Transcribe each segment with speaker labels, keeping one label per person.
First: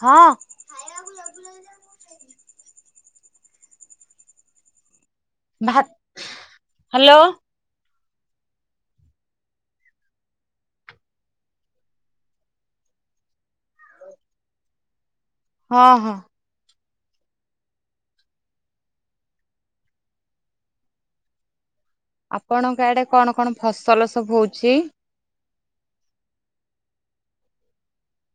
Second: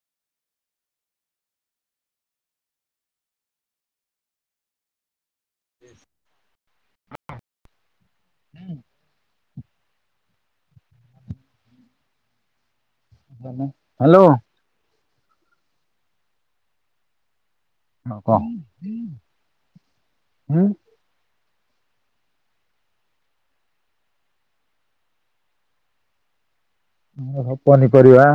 Speaker 1: ହଁ। ଭା hello.
Speaker 2: [inaudible] Hello.
Speaker 1: ହଁ ହଁ।
Speaker 2: [unintelligible]
Speaker 1: ଆପଣଙ୍କ ଆଡେ କଣ କଣ ଫସଲ ସବୁ ହୋଉଛି?
Speaker 2: ଆମର ସବୁ ପନିପରିବା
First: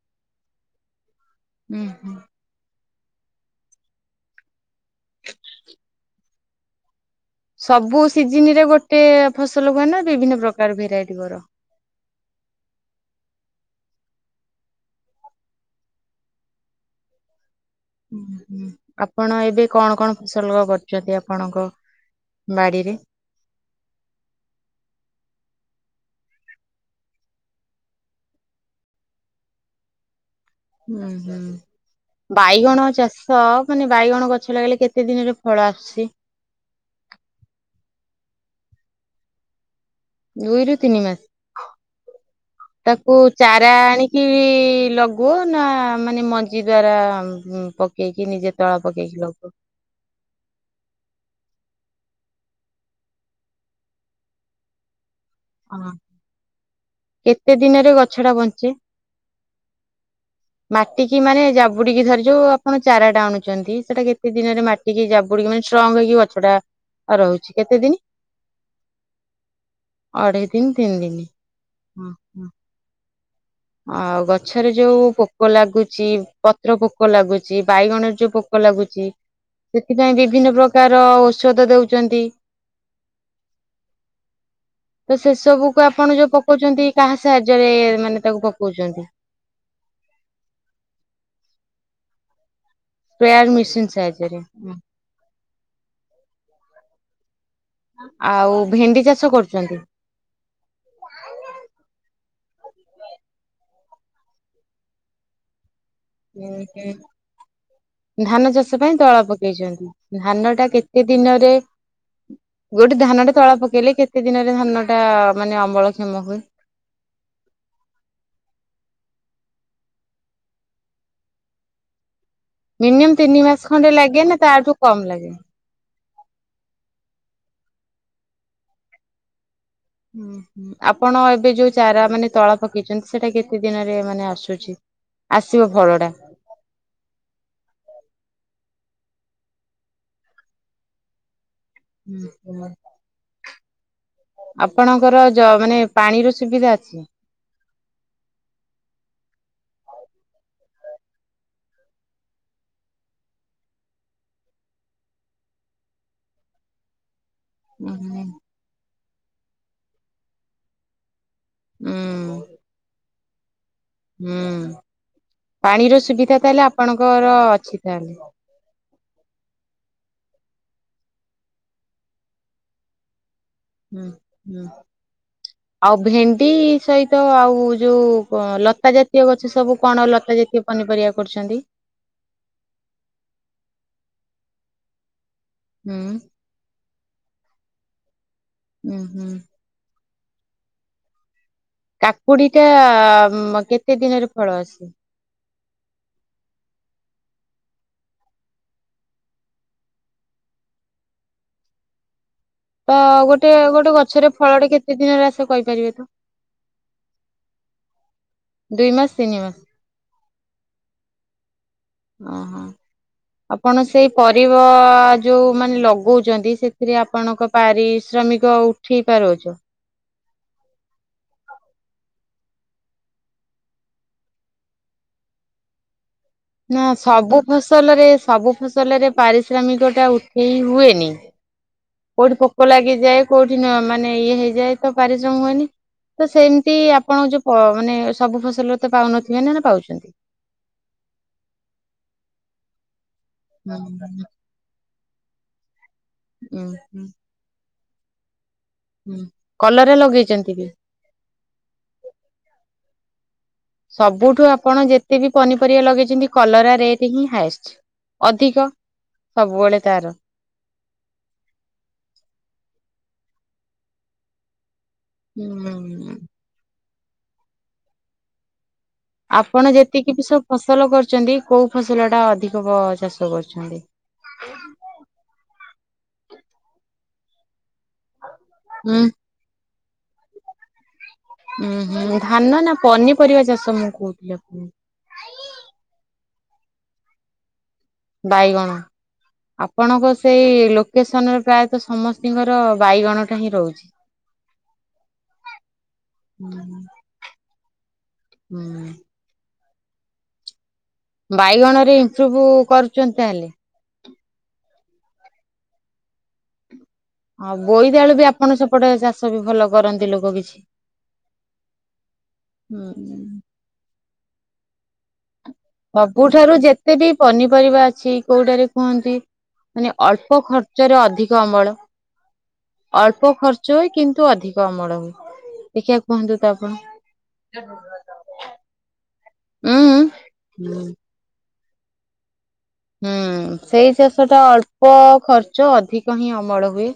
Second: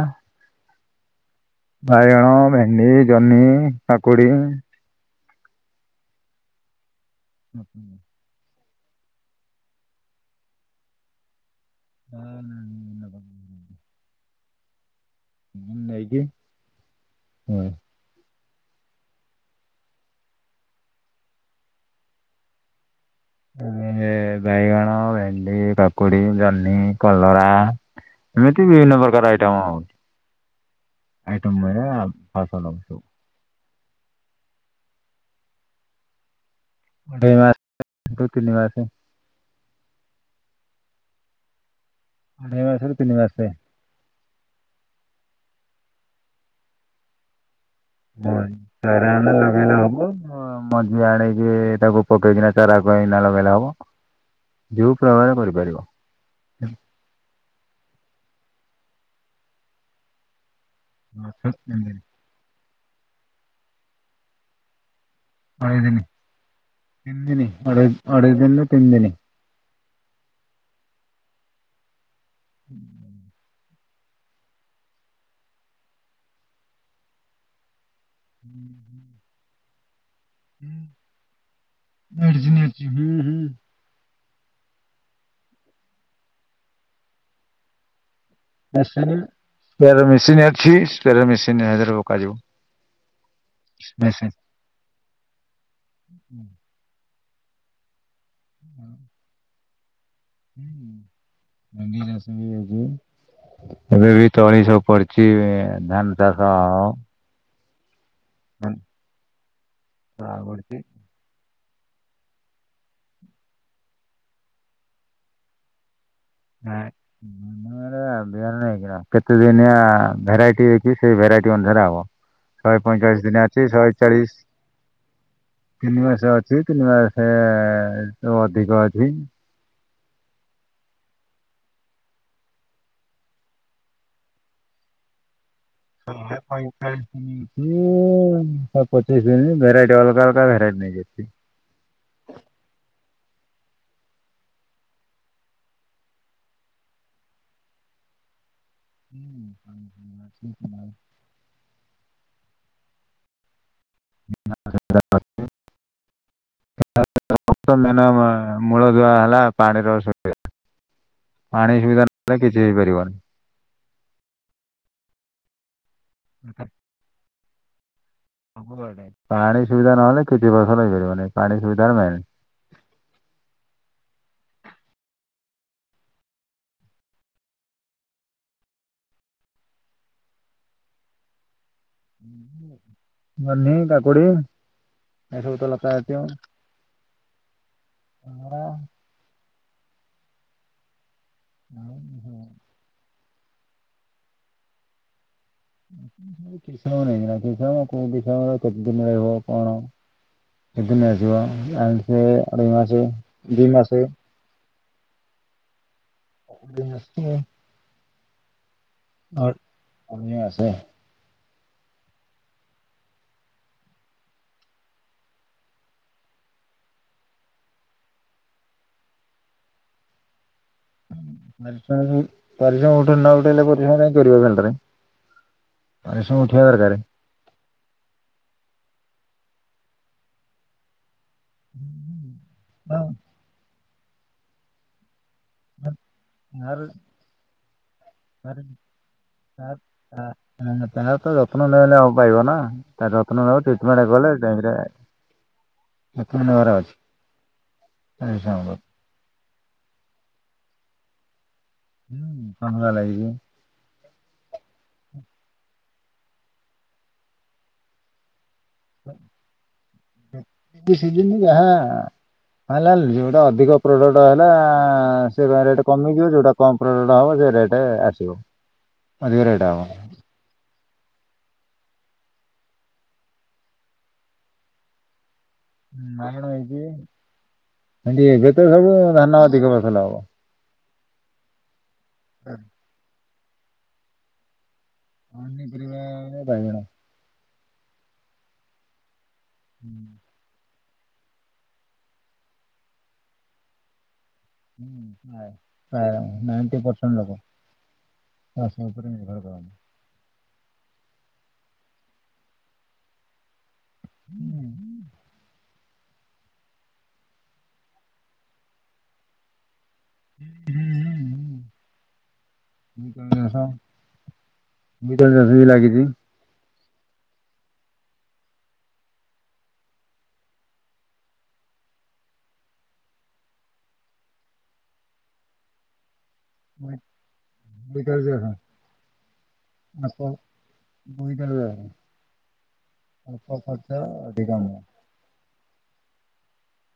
Speaker 1: ହୁଁ ହୁଁ।
Speaker 2: ବାଇଗଣ, ଭେଣ୍ଡି, ଜହ୍ନି, କାକୁଡି।
Speaker 1: ସବୁ ସିଜିନିରେ ଗୋଟେ ଫସଲ ହୁଏ ନା ବିଭିନ୍ନ ପ୍ରକାର ଭେରାଇଟି କର?
Speaker 2: [unintelligible] ହଁ ନେଇକି ହଁ।
Speaker 1: ହଁ ହୁଁ। ଆପଣ ଏବେ କଣ କଣ ଫସଲ କରୁଛନ୍ତି ଆପଣଙ୍କ ବାଡ଼ିରେ?
Speaker 2: ବାଡ଼ିରେ ବାଇଗଣ, ଭେଣ୍ଡି, କାକୁଡି, ଜହ୍ନି, କଲରା ଏମିତି ବିଭିନ୍ନ ପ୍ରକାର ଆଇଟମ [unintelligible]
Speaker 1: ହୁଁ ହୁଁ
Speaker 2: ଆଇଟମ ହୁଏ ଫସଲ
Speaker 1: ବାଇଗଣ
Speaker 2: ସବୁ
Speaker 1: ଚାଷୀ ତ ମାନେ ବାଇଗଣ ଗଛ ଲଗେଇଲେ କେତେ ଦିନରେ ଫଳ ଆସୁଛି?
Speaker 2: ଦୁଇ ମାସେ ରୁ ତିନି ମାସେ।
Speaker 1: ଦୁଇରୁ ତିନି ମାସେ,
Speaker 2: ଅଢେଇ ମାସରୁ ତିନି
Speaker 1: ତାକୁ
Speaker 2: ମାସେ
Speaker 1: ଚାରା ଆଣିକି କି ଲଗୁଅ ନା ମାନେ ମଞ୍ଜି ଦ୍ଵାରା ପ କେଇକି ନିଜେ ତଳପକେଇକି ଲଗଉ?
Speaker 2: [unintelligible] ଅଁ ମଞ୍ଜି ଆଣିକି ତାକୁ ପକେଇକିନା ଚାରାକୁ ଏଇନା ଲଗେଇଲେ ହବ। ଯୋଉ [unintelligible]
Speaker 1: ହଁ। କେତେ ଦିନରେ ଗଛ ଟା ବଞ୍ଚେ? ମାଟି କିି ମାନେ ଜାବୁଡିକି ଧରି ଯୋଉ ଆପଣ ଚାରା ଟା ଆଣୁଛନ୍ତି ସେଟା କେତେ ଦିନରେ ମାଟିକି ଯାବୁ ବୁଡିକି ମାନେ ଷ୍ଟ୍ରଙ୍ଗ ହେଇକି ଗଛ ଟା ରହୁଛି କେତେ ଦିନ
Speaker 2: ଅଢ଼େଇ ଦିନି ରୁ ତିନ ଦିନି।
Speaker 1: ଅଢେଇ ଦିନ ତିନି ଦିନି। ହୁଁ ହୁଁ।
Speaker 2: ହୁଁ [inaudible]
Speaker 1: ଆଉ ଗଛରେ ଯୋଉ ପୋକ ଲାଗୁଚି ପତ୍ର ପୋକ ଲାଗୁଚି ବାଇଗଣରେ ଯୋଉ ପୋକ ଲାଗୁଚି ସେଥିପାଇଁ ବିଭିନ୍ନ ପ୍ରକାର ଓଷଧ ଦଉଚନ୍ତି। ତ ସେ ସବୁକୁ ଆପଣ ଯୋଉ ପକଉଛନ୍ତି କାହା ସାହାଯ୍ୟରେ ମାନେ ତାକୁ ପକଉ
Speaker 2: ମେସିନି। ସ୍ପେର ମେସିନ୍ ଅଛି। Spare machine [unintelligible] ପକାଯିବ।
Speaker 1: ସ୍ପେଆର ମେସିନ୍ ସାହାଯ୍ୟ ରେ
Speaker 2: ହୁଁ [inaudible]
Speaker 1: ଆଉ ଭେଣ୍ଡି ଚାଷ କରୁଛନ୍ତି।
Speaker 2: ହଁ ରି ରସଛି [unintelligible] ଏବେ ବି ତଳି ସବୁ ପଡିଛି ଧାନ ଚାଷ ଆ ଉ
Speaker 1: ଧାନ ଚାଷ ପାଇଁ ତଳା ପକେଇଛନ୍ତି ଧାନ ଟା
Speaker 2: କରୁଛି
Speaker 1: କେତେ ଦିନରେ ଗୋଟେ ଧାନଟା ତଳା ପକେଇଲେ କେତେ ଦିନରେ ଧାନ ଟା ମାନେ ଅମଳ କ୍ଷମ ହୁଏ?
Speaker 2: ହଁ ଆମର ସାତ ନେଇକି କେତେ ଦିନିଆ ଭେରାଇଟି ହେଇଛି ସେଇ ଭେରାଇଟି ଅନୁସାରେ ହେବ। ଶହେ
Speaker 1: ମିନିମମ୍
Speaker 2: ପଇଁଚାଳିଶ
Speaker 1: ତିନି
Speaker 2: ଦିନିଆ
Speaker 1: ମାସ
Speaker 2: ଅଛି
Speaker 1: ଖଣ୍ଡେ
Speaker 2: ଶହେ
Speaker 1: ଲାଗେ ନା
Speaker 2: ଚାଳିଶ।
Speaker 1: ତାଠୁ କମ ଲାଗେ?
Speaker 2: ତିନି ମାସ ଅଛି ତିନି ମାସରୁ ଅଧିକ ଅଛି।
Speaker 1: ହୁଁ ହୁଁ ଆପଣ ଏବେ ଯୋଉ ଚାରା ମାନେ ତଳ ପକେଇଛନ୍ତି। ସେଇଟା କେତେ ଦିନରେ ମାନେ ଆସୁଛି? ଆସିବ ଫଳ ଟା।
Speaker 2: ପଇଞ୍ଚାଳିଶ ଦିନ ପଚିଶ ଦିନ ଭେରାଇଟି ଅଲଗା ଅଲଗା ଭେରାଇ ନେଇକି।
Speaker 1: ହୁଁ ହୁଁ [unintelligible] ଆପଣଙ୍କର ଯ ମାନେ ପାଣିର ସୁବିଧା ଅଛି।
Speaker 2: ହୁଁ ପାଣିର ସୁବିଧା ଅଛି [unintelligible] ମମା
Speaker 1: ଉଁ
Speaker 2: [unintelligible] ମୂଳ ଦୁଆ ହେଲା ପାଣିର ସୁବିଧା ପାଣି ସୁବିଧା
Speaker 1: ହୁଁ
Speaker 2: ନହେଲେ କିଛି ହେଇପାରିବନି।
Speaker 1: ହୁଁ ପାଣିର ସୁବିଧା ତାହେଲେ ଆପଣଙ୍କର ଅଛି ତାହେଲେ।
Speaker 2: ପାଣି ସୁବିଧା ନହେଲେ କିଛି ଫସଲ ହେଇପାରିବନି ପାଣି ସୁବିଧା ହେଲା ମେନ୍।
Speaker 1: ହୁଁ ହୁଁ। ଆଉ ଭେଣ୍ଡି ସହିତ ଆଉ ଯୋଉ ଲତା ଜାତୀୟ ଗଛ ସବୁ କଣ ଲତା ଜାତୀୟ ପନିପରିବା କରୁଛନ୍ତି।
Speaker 2: ଜହ୍ନି, କାକୁଡି ଏସବୁ ତ ଲତା
Speaker 1: ହୁଁ
Speaker 2: ଜାତୀୟ। ଆଉ କଣ?
Speaker 1: ହୁଁ ହୁଁ।
Speaker 2: ହୁଁ।
Speaker 1: କାକୁଡି ଟା ମ କେତେ ଦିନରେ ଫଳ ଆସେ?
Speaker 2: କି ନେଇ କି କ କି ଦିନ ରିବ କଣ [inaudible] ସେଦିନ ଆସିବ ମାସେ ଅଢେଇ
Speaker 1: ତ
Speaker 2: ମାସ
Speaker 1: ଗୋଟେ
Speaker 2: ଦି
Speaker 1: ଗୋଟେ
Speaker 2: ମାସ
Speaker 1: ଗଛରେ ଫଳଟେ କେତେ ଦିନରେ ଆସେ କହିପାରିବେ ତ?
Speaker 2: ଦି ମାସେ।
Speaker 1: ଦୁଇ ମା
Speaker 2: କ ଆସେ।
Speaker 1: ଓହୋ। ଆପଣ ସେଇ ପରିବା ଯୋଉ ମାନେ ଲଗଉଛନ୍ତି ସେଥିରେ ଆପଣଙ୍କ ପାରିଶ୍ରମିକ ଉଠେଇ ପାରୁଛ।
Speaker 2: ପରିଶ୍ରମ ପରିଶ୍ରମ ଉଠ ନ ଉଠେଇଲେ ପରିଶ୍ରମ କାଇଁ କରିବ ଖାଲିଟାରେ। ପରିଶ୍ରମ ହୁଏ
Speaker 1: ନା ସବୁ ଫସଲରେ ସବୁ ଫସଲରେ ପାରିଶ୍ରମିକ ଟା ଉଠେଇ ହୁଏନି। କୋଉଠି ପୋକ ଲାଗିଯାଏ କୋଉଠି ମାନେ ଇଏ ହେଇଯାଏ ତ ପାରିଶ୍ରମ ତ ସେମିତି ଆପଣ ଯୋଉ ପ ମାନେ ସବୁ ଫସଲରେ ତ ପାଉନଥିବେ ନା ନା ପାଉଛନ୍ତି?
Speaker 2: ତା ର ତ ଯତ୍ନ ନେଲେ ଆଉ ପାଇବ ନା ତା ଯତ୍ନ ନେବ ଟ୍ରିଟମେଣ୍ଟ କଲେ। ଟାଇମରେ କେତେ ଦିନ
Speaker 1: ଉଁ
Speaker 2: ଘରେ
Speaker 1: ହୁଁ
Speaker 2: ବସିବ ସେଇଆ।
Speaker 1: କଲରା ଲଗେଇଛନ୍ତି?
Speaker 2: ହୁଁ କଲରା ଲାଗିଛି।
Speaker 1: ସବୁଠୁ ଆପଣ ଯେତେବି ପନିପରିବା ଲଗେଇଛନ୍ତି କଲରା ରେଟ ହିଁ ହାଇଷ୍ଟ ଅଧିକ। ସବୁବେଳେ ତାର।
Speaker 2: ଏଇ ସିଜିନି ଯାହା ଭଲା ଯୋଟା ଅଧିକ ପ୍ରଡକ୍ଟ ହେଲା ସେ ବା ରେଟ
Speaker 1: ହୁଁ।
Speaker 2: କମିଯିବ ଯୋଉଟା କମପ୍ରଡକ୍ଟ ହବ ସେ ରେଟ୍ ଆସିବ। ଅଧିକ ରେଟ୍
Speaker 1: ଆପଣ
Speaker 2: ହବ।
Speaker 1: ଯେତିକି ବି ସବୁ ଫସଲ କରିଚନ୍ତି କୋଉ ଫସଲ ଟା ଅଧିକ ବି ଚାଷ କରୁଚନ୍ତି? [inaudible]
Speaker 2: ମଣ ହେଇଛି ଏଡି ଏବେ ତ ସବୁ
Speaker 1: ଉଁ
Speaker 2: ଧାନ ଅଧିକ ଫସଲ ହବ।
Speaker 1: ଉୁଁ ହୁଁ ଧାନ ନା ପନିପରିବା ଚାଷ ମୁଁ କହୁଥିଲି ଆପଣ
Speaker 2: ଆ ବାଇଗଣ।
Speaker 1: ବାଇଗଣ ଆପଣଙ୍କ ସେଇ ଲୋ କେସନରେ ପ୍ରାୟତଃ ସମସ୍ତଙ୍କର ବାଇଗଣଟା ହିଁ ରହୁଚି।
Speaker 2: ପ୍ରାୟ ନାଇଣ୍ଟି ପରସେଣ୍ଟ ଲୋକ।
Speaker 1: ହୁଁ
Speaker 2: ଚାଷ ଉପରେ ନିର୍ଭର କରନ୍ତି।
Speaker 1: ବାଇଗଣ ରେ ଇମ୍ପ୍ରୁଭ କରୁଚନ୍ତି ତାହେଲେ।
Speaker 2: ହୁଁ
Speaker 1: ହଁ ବୋଇଦି ଆଳୁ ବି ଆପଣ ସେପଟେ ଚାଷ ବି ଭଲ କରନ୍ତି ଲୋକ। ବଗିଛି ହୁଁ।
Speaker 2: [unintelligible] ବି ଦଶ ବି ଲାଗିଛି।
Speaker 1: ଠାରୁ ଯେତେ ବି ପନିପରିବା ଅଛି କୋଉଟାରେ କୁହନ୍ତି ମାନେ ଅଳ୍ପ ଖର୍ଚ୍ଚରେ ଅଧିକ ଅମଳ। ଅଳ୍ପ ଖର୍ଚ୍ଚ ହୁଏ। କିନ୍ତୁ ଅଧିକ ଅମଳ ହୁଏ। ଦେଖିବାକୁ କୁହନ୍ତୁ ତ ଆପଣ?
Speaker 2: ଆ
Speaker 1: ଉଁ ଉଁ।
Speaker 2: ମୁଇ [unintelligible]
Speaker 1: ହୁଁ ସେଇ ଚାଷ ଟା
Speaker 2: ଅମଳ।
Speaker 1: ଅଳ୍ପ ଖର୍ଚ୍ଚ ଅଧିକ ହିଁ ଅମଳ ହୁଏ।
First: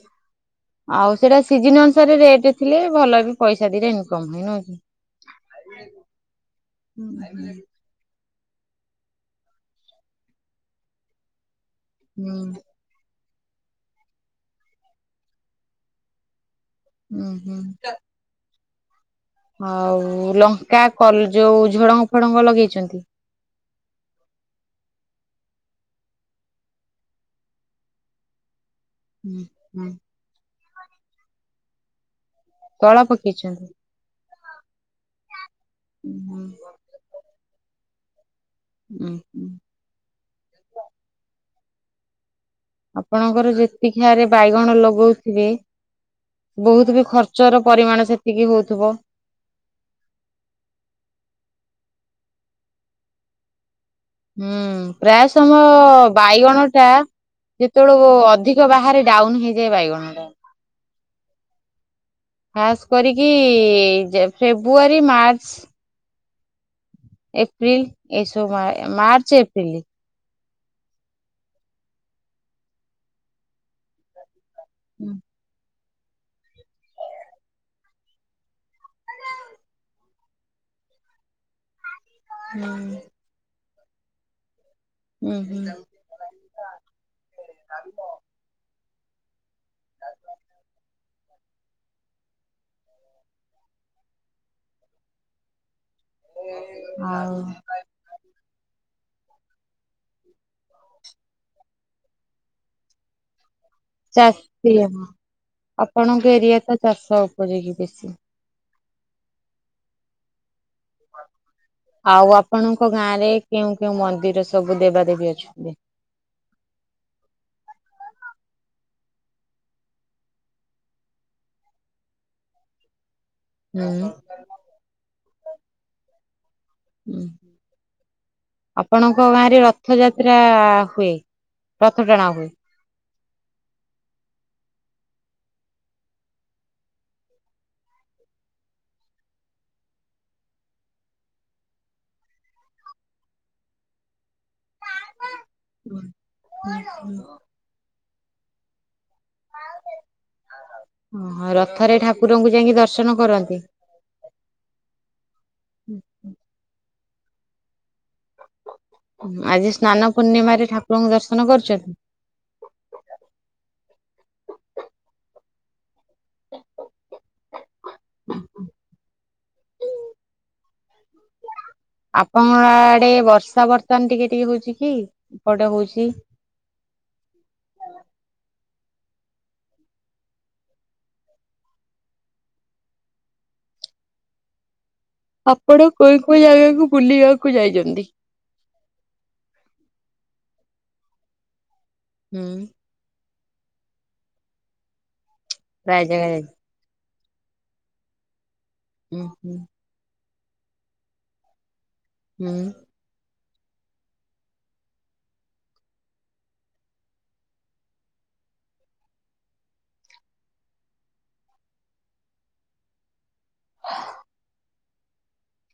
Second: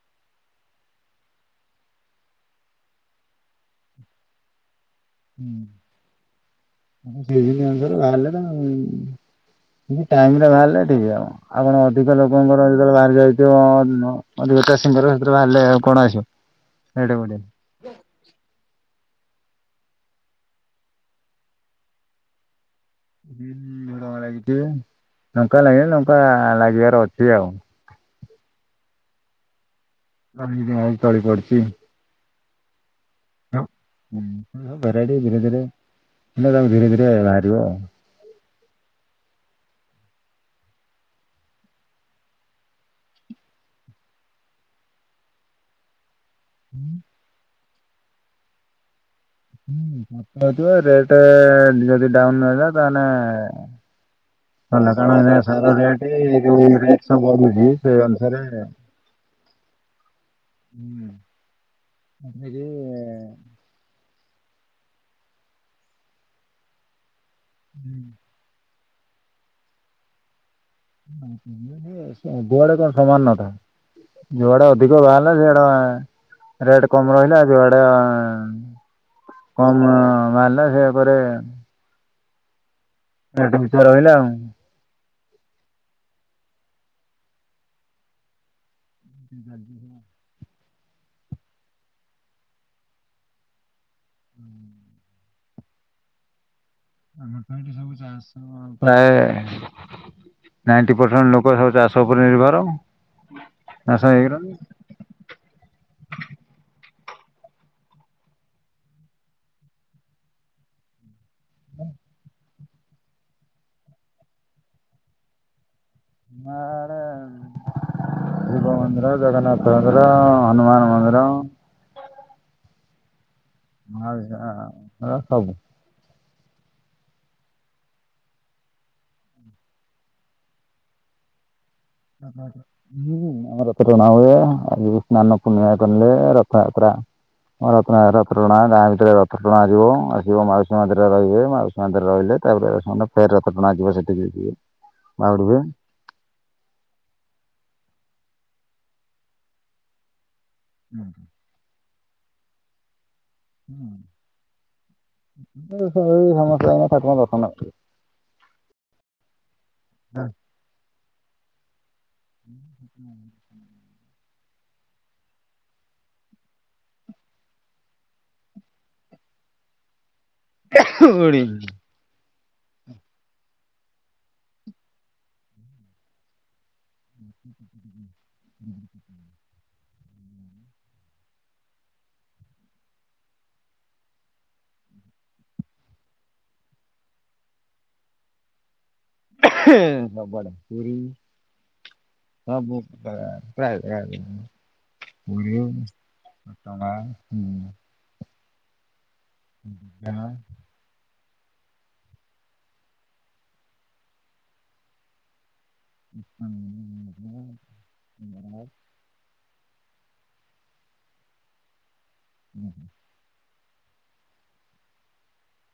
Speaker 1: ଆଉ ସେଇଟା ସିଜିନି ଅନୁସାରେ ରେଟ ଥିଲେ ଭଲ ବି ପଇସା ଦିରେ ଇନକମ ହେଇ ନୁହଁ କି?
Speaker 2: ହଁ [unintelligible] ବା
Speaker 1: ହୁଁ
Speaker 2: ଟାଇମ ରେ ବାହାରିଲେ ଠିକି ହବ। ଆପଣ ଅଧିକ ଲୋକଙ୍କର ସେତେବେଳେ ବାହାରି ଯାଇଥିବ ଅଧିକ ଚାଷୀଙ୍କର ସେତେବେଳେ ବାହାରିଲେ କଣ ଆସିବ? ରେଟ୍
Speaker 1: ହୁଁ,
Speaker 2: ବଢ଼ିଲେ।
Speaker 1: ହୁଁ ଆଉ ଲଙ୍କା କଲ ଯୋଉ ଝୁଡଙ୍ଗ ଫୁଡଙ୍ଗ ଲଗେଇଚ।
Speaker 2: ହୁଁ ଲଙ୍କା ଲାଗିଚି। ଲଙ୍କା ଲାଗିଲ ଲଙ୍କା ଲାଗିବାର ଅଛି ଆଉ।
Speaker 1: ହୁଁ, ହୁଁ
Speaker 2: [unintelligible] ଆଉ ତଳି ପଡଚି।
Speaker 1: ତଳା ପକେଇଚନ୍ତି।
Speaker 2: ହୁଁ ସବୁ ଭେରାଇଟି ଧୀରେ ଧୀରେ
Speaker 1: ହୁଁ
Speaker 2: ତାକୁ ଧୀରେ ଧୀରେ ବାହାରିବ ଆଉ।
Speaker 1: ହୁଁ, ହୁଁ ଆପଣଙ୍କର ଯେତିକିଆରେ ବାଇଗଣ ଲଗଉଥିବେ, ବହୁତ ବି ଖ- - ର୍ଚ୍ଚଚର ପରିମାଣ ସେତିକି ହଉଥିବ।
Speaker 2: ହଁ ହେଥିବ ରେଟ ଯଦି ଡାଉନ ନହଲା ତାହେଲେ- -
Speaker 1: ହୁଁ ପ୍ରାୟ ସମୟ
Speaker 2: ରେଟ୍
Speaker 1: ବାଇଗଣ
Speaker 2: ଯୋଉ
Speaker 1: ଟା
Speaker 2: ରେଟ୍ ସବୁ ବଢୁଛି ସେଇ
Speaker 1: ଯେତେବେଳଳେ
Speaker 2: ଅନୁସାରେ
Speaker 1: ଅଧିକ ବାହାରେ ଡାଉନ ହେଇ ଯାଏ। ବାଇଗଣ ଟା
Speaker 2: ଯେ
Speaker 1: ଖାସ୍ କରିକି ଯେ, ଯେ - - ଫେବୃଆରୀ, ମାର୍ଚ୍ଚ ଏପ୍ରିଲ ଏସବ ମା ମାର୍ଚ୍ଚ, ଏପ୍ରିଲ।
Speaker 2: ଗୁଆଡ କଣ ସମମାନ ନତା। ଯୁଆଡେ ଅଧିକ
Speaker 1: ହୁଁ
Speaker 2: ବାହାରିଲା ସେଆଡା ରେଟ କମ ରହିଲା ଯୁଆଡେ ଏଁ- - କମ ମହାରିଲା ସେ ପରେ
Speaker 1: ହୁଁ
Speaker 2: ଏଠି ବିଚାର ହନା ଆଉ [unintelligible]
Speaker 1: ହୁଁ ହୁଁ ହ ଆ [unintelligible]
Speaker 2: ଗାଜ ହ [unintelligible]
Speaker 1: ଆଉ
Speaker 2: ମିଠ [unintelligible] ଠ ସବୁ ପ୍ରାୟ ନାଇଣ୍ଟି ପରସେଣ୍ଟ ଲୋକ ସବୁ ଚାଷ ଉପରେ ନିର୍ଭର ଚାଷ ହେଇଗଲାଣି।
Speaker 1: ଚାଷୀ ହଁ ଆପଣଙ୍କ ଏରିଆ ତ ଚାଷ ଉପରେ କି ବେଶୀ ଆଉ ଆପଣଙ୍କ ଗାଁ ରେ କେଉଁ କେଉଁ ମନ୍ଦିର ସବୁ ଦେବାଦେବୀ ଅଛନ୍ତି
Speaker 2: ଆମ ଆଡେ ଶିବ ମନ୍ଦିର, ଜଗନ୍ନାଥ ମନ୍ଦିର, ହନୁମାନ ମନ୍ଦିର
Speaker 1: ହୁଁ।
Speaker 2: ଆ ସବୁ
Speaker 1: ହଁ ଆପଣଙ୍କ ଗାଁରେ ରଥଯାତ୍ରା ହୁଏ? ରଥ ଟଣା
Speaker 2: ହ
Speaker 1: ହୁଏ।
Speaker 2: ହ ହୁଁ ଆମ ରଥ ଟଣା ହୁଏ ଆଉ ସ୍ନାନ ପୂର୍ଣ୍ଣିମା କଲେ ରଥଯାତ୍ରା ରଥ ରଥଟଣା ହେବ ଗାଁ ଭିତରେ ରଥଟଣା ଯିବ ଆସିବ ଆସିବ ମାଉସୀ ମିରେ ରହିବେ ମାଉସି ସେରେ ରହିଲେ ତାପରେ ସେମାନେ ଫେର ରଥ ଟଣା ଯିବ ସେଠିକି ବାହୁଡିବେ
Speaker 1: ହ ହ ଓ ରଥରେ ଠାକୁରଙ୍କୁ ଯାଇକି ଦର୍ଶନ କରନ୍ତି?
Speaker 2: ସ ସମସ୍ୟା ଏ ଣ ଦଶନ [unintelligible]
Speaker 1: ଆଜି ସ୍ନାନ ପୂର୍ଣ୍ଣିମାରେ ଠାକୁରଙ୍କୁ ଦର୍ଶନ କରୁଛନ୍ତି?
Speaker 2: ହଁ ହୁ
Speaker 1: [unintelligible]
Speaker 2: ହଳି [unintelligible]
Speaker 1: ଆପଣଙ୍କ ଆଡେ ବର୍ଷା ବର୍ତ୍ତମାନ ଟିକେ ଟିକେ ହଉଛି ଇପଟେ ହଉଛି।
Speaker 2: ଁ [unintelligible]
Speaker 1: ଆପଣ କୋଉ କୋଉ ଜାଗାକୁ ବୁଲିବାକୁ ଯାଇଛନ୍ତି?
Speaker 2: [inaudible] ସବୁଆଡେ ପୁରୀ
Speaker 1: ହୁଁ
Speaker 2: ସବୁ ହ ପ୍ରାୟ ପୁରୀ
Speaker 1: ପ୍ରାୟ ଜାଗା ଯାଇଛି
Speaker 2: ଘଟଗାଁ [unintelligible]
Speaker 1: ହୁଁ ହୁଁ।
Speaker 2: [unintelligible]
Speaker 1: ହୁଁ।
Speaker 2: [unintelligible] [unintelligible]
Speaker 1: [inaudible]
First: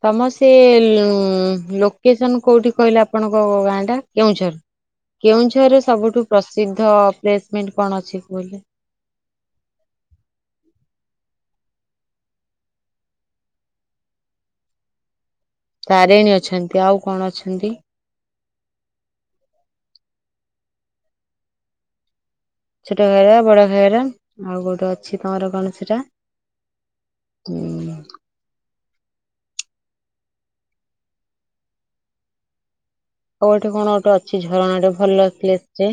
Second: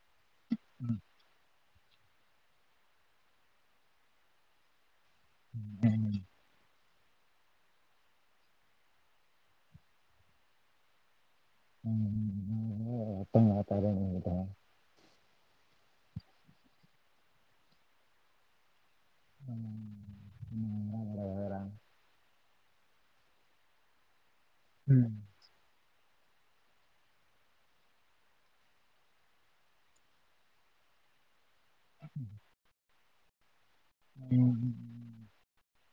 Speaker 1: ତମର ସେ ଲୋକେସନ କୋଉଠି କହିଲେ ଆପଣଙ୍କ ଗାଁ ଟା କେଉଁଝର। କେଉଁଝରରେ ସବୁଠୁ ପ୍ରସିଦ୍ଧ ପ୍ଲେସମେଣ୍ଟ କଣ ଅଛି କୁହିଲେ?
Speaker 2: [unintelligible]
Speaker 1: ତାରିଣୀ ଅଛନ୍ତି। ଆଉ କଣ ଅଛନ୍ତି?
Speaker 2: [inaudible]
Speaker 1: ଛୋଟ ଘାଘରା ବଡ ଘାଘରା ଆଉ ଗୋଟେ ଅଛି ତମର କଣ ସେଟା [inaudible]
Speaker 2: [inaudible]
Speaker 1: ଆଉ ଗୋଟେ କଣ ଗୋଟେ ଅଛି ଝରଣା ଟେ, ଭଲ ପ୍ଲେସ ଯେ।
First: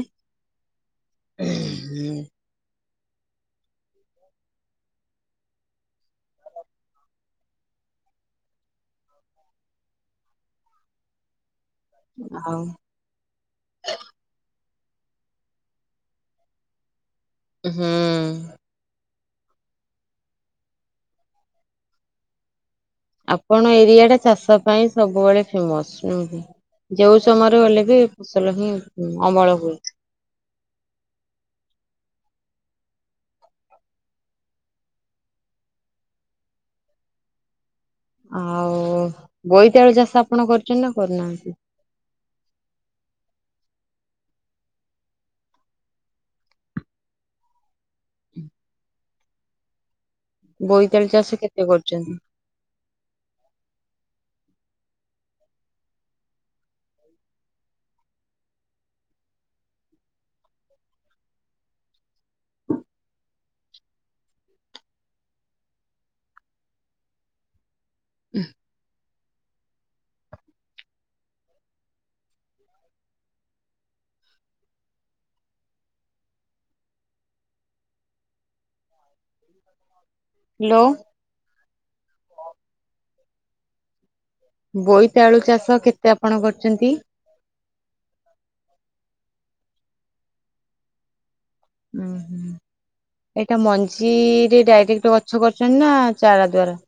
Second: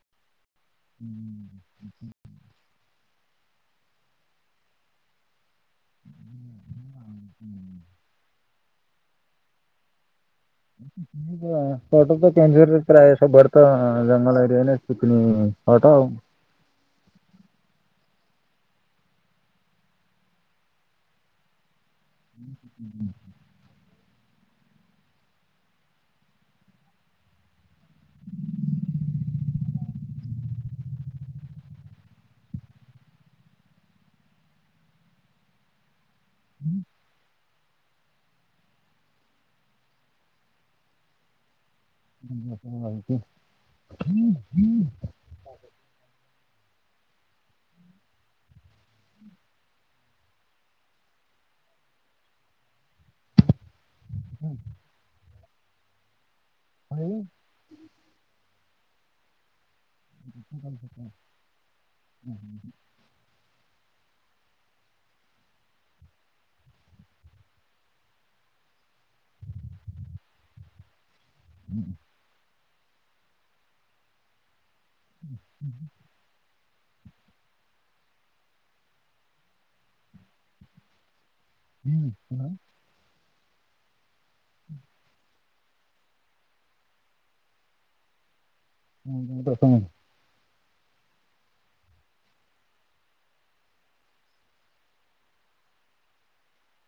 Speaker 2: [inaudible] [unintelligible]
Speaker 1: ଆଉ
Speaker 2: କେଉଁଝରରେ ପ୍ରାୟ ସବୁଆଡେ ତ ଜଙ୍ଗଲ ଏରିଆ, ସୁକିନି ହଟ ଆଉ।
Speaker 1: ଉ ହୁଁ।
Speaker 2: [unintelligible]
Speaker 1: ଆପଣ ଏରିଆ ଟା ଚାଷ ପାଇଁ ସବୁବେଳେ ଫେମସ। ନୁହଁ କି? ଯେଉ ସମୟରେ ଗଲେ ବି, ଫସଲ ହିଁ ଅମଳ ହୁଏ। ଆଉ ବୋଇତେଳୁ ଚାଷ ଆପଣ କରିଛନ୍ତି ନା କରିନାହାନ୍ତି?
Speaker 2: [inaudible]
Speaker 1: ବୋଇତାଳି ଚାଷ କେତେ କରିଛନ୍ତି?
Speaker 2: [inaudible] [inaudible] [inaudible]
Speaker 1: ଇ ହ।
Speaker 2: [inaudible] [inaudible]
Speaker 1: ହ୍ୟାଲୋ।
Speaker 2: [inaudible]
Speaker 1: ବୋଇତାଳୁ ଚାଷ କେତେ ଆପଣ କରିଛନ୍ତି?
Speaker 2: [unintelligible] ପ୍ରଥମେ
Speaker 1: ଉ ହୁଁ। ଏଇଟା ମଞ୍ଜିରେ ଡାଇରେକ୍ଟ ଗଛ କରୁଛନ୍ତି ନା ଚାରା ଦ୍ଵାରା?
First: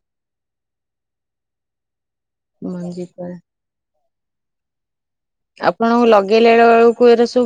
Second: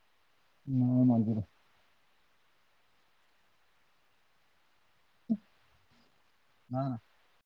Speaker 2: ହଁ ମଞ୍ଜିରେ।
Speaker 1: ମଞ୍ଜି ପା ଆପଣଙ୍କୁ ଲଗେଇଲେ ବ
Speaker 2: ନା ନା
Speaker 1: ବେଳକୁ ଏ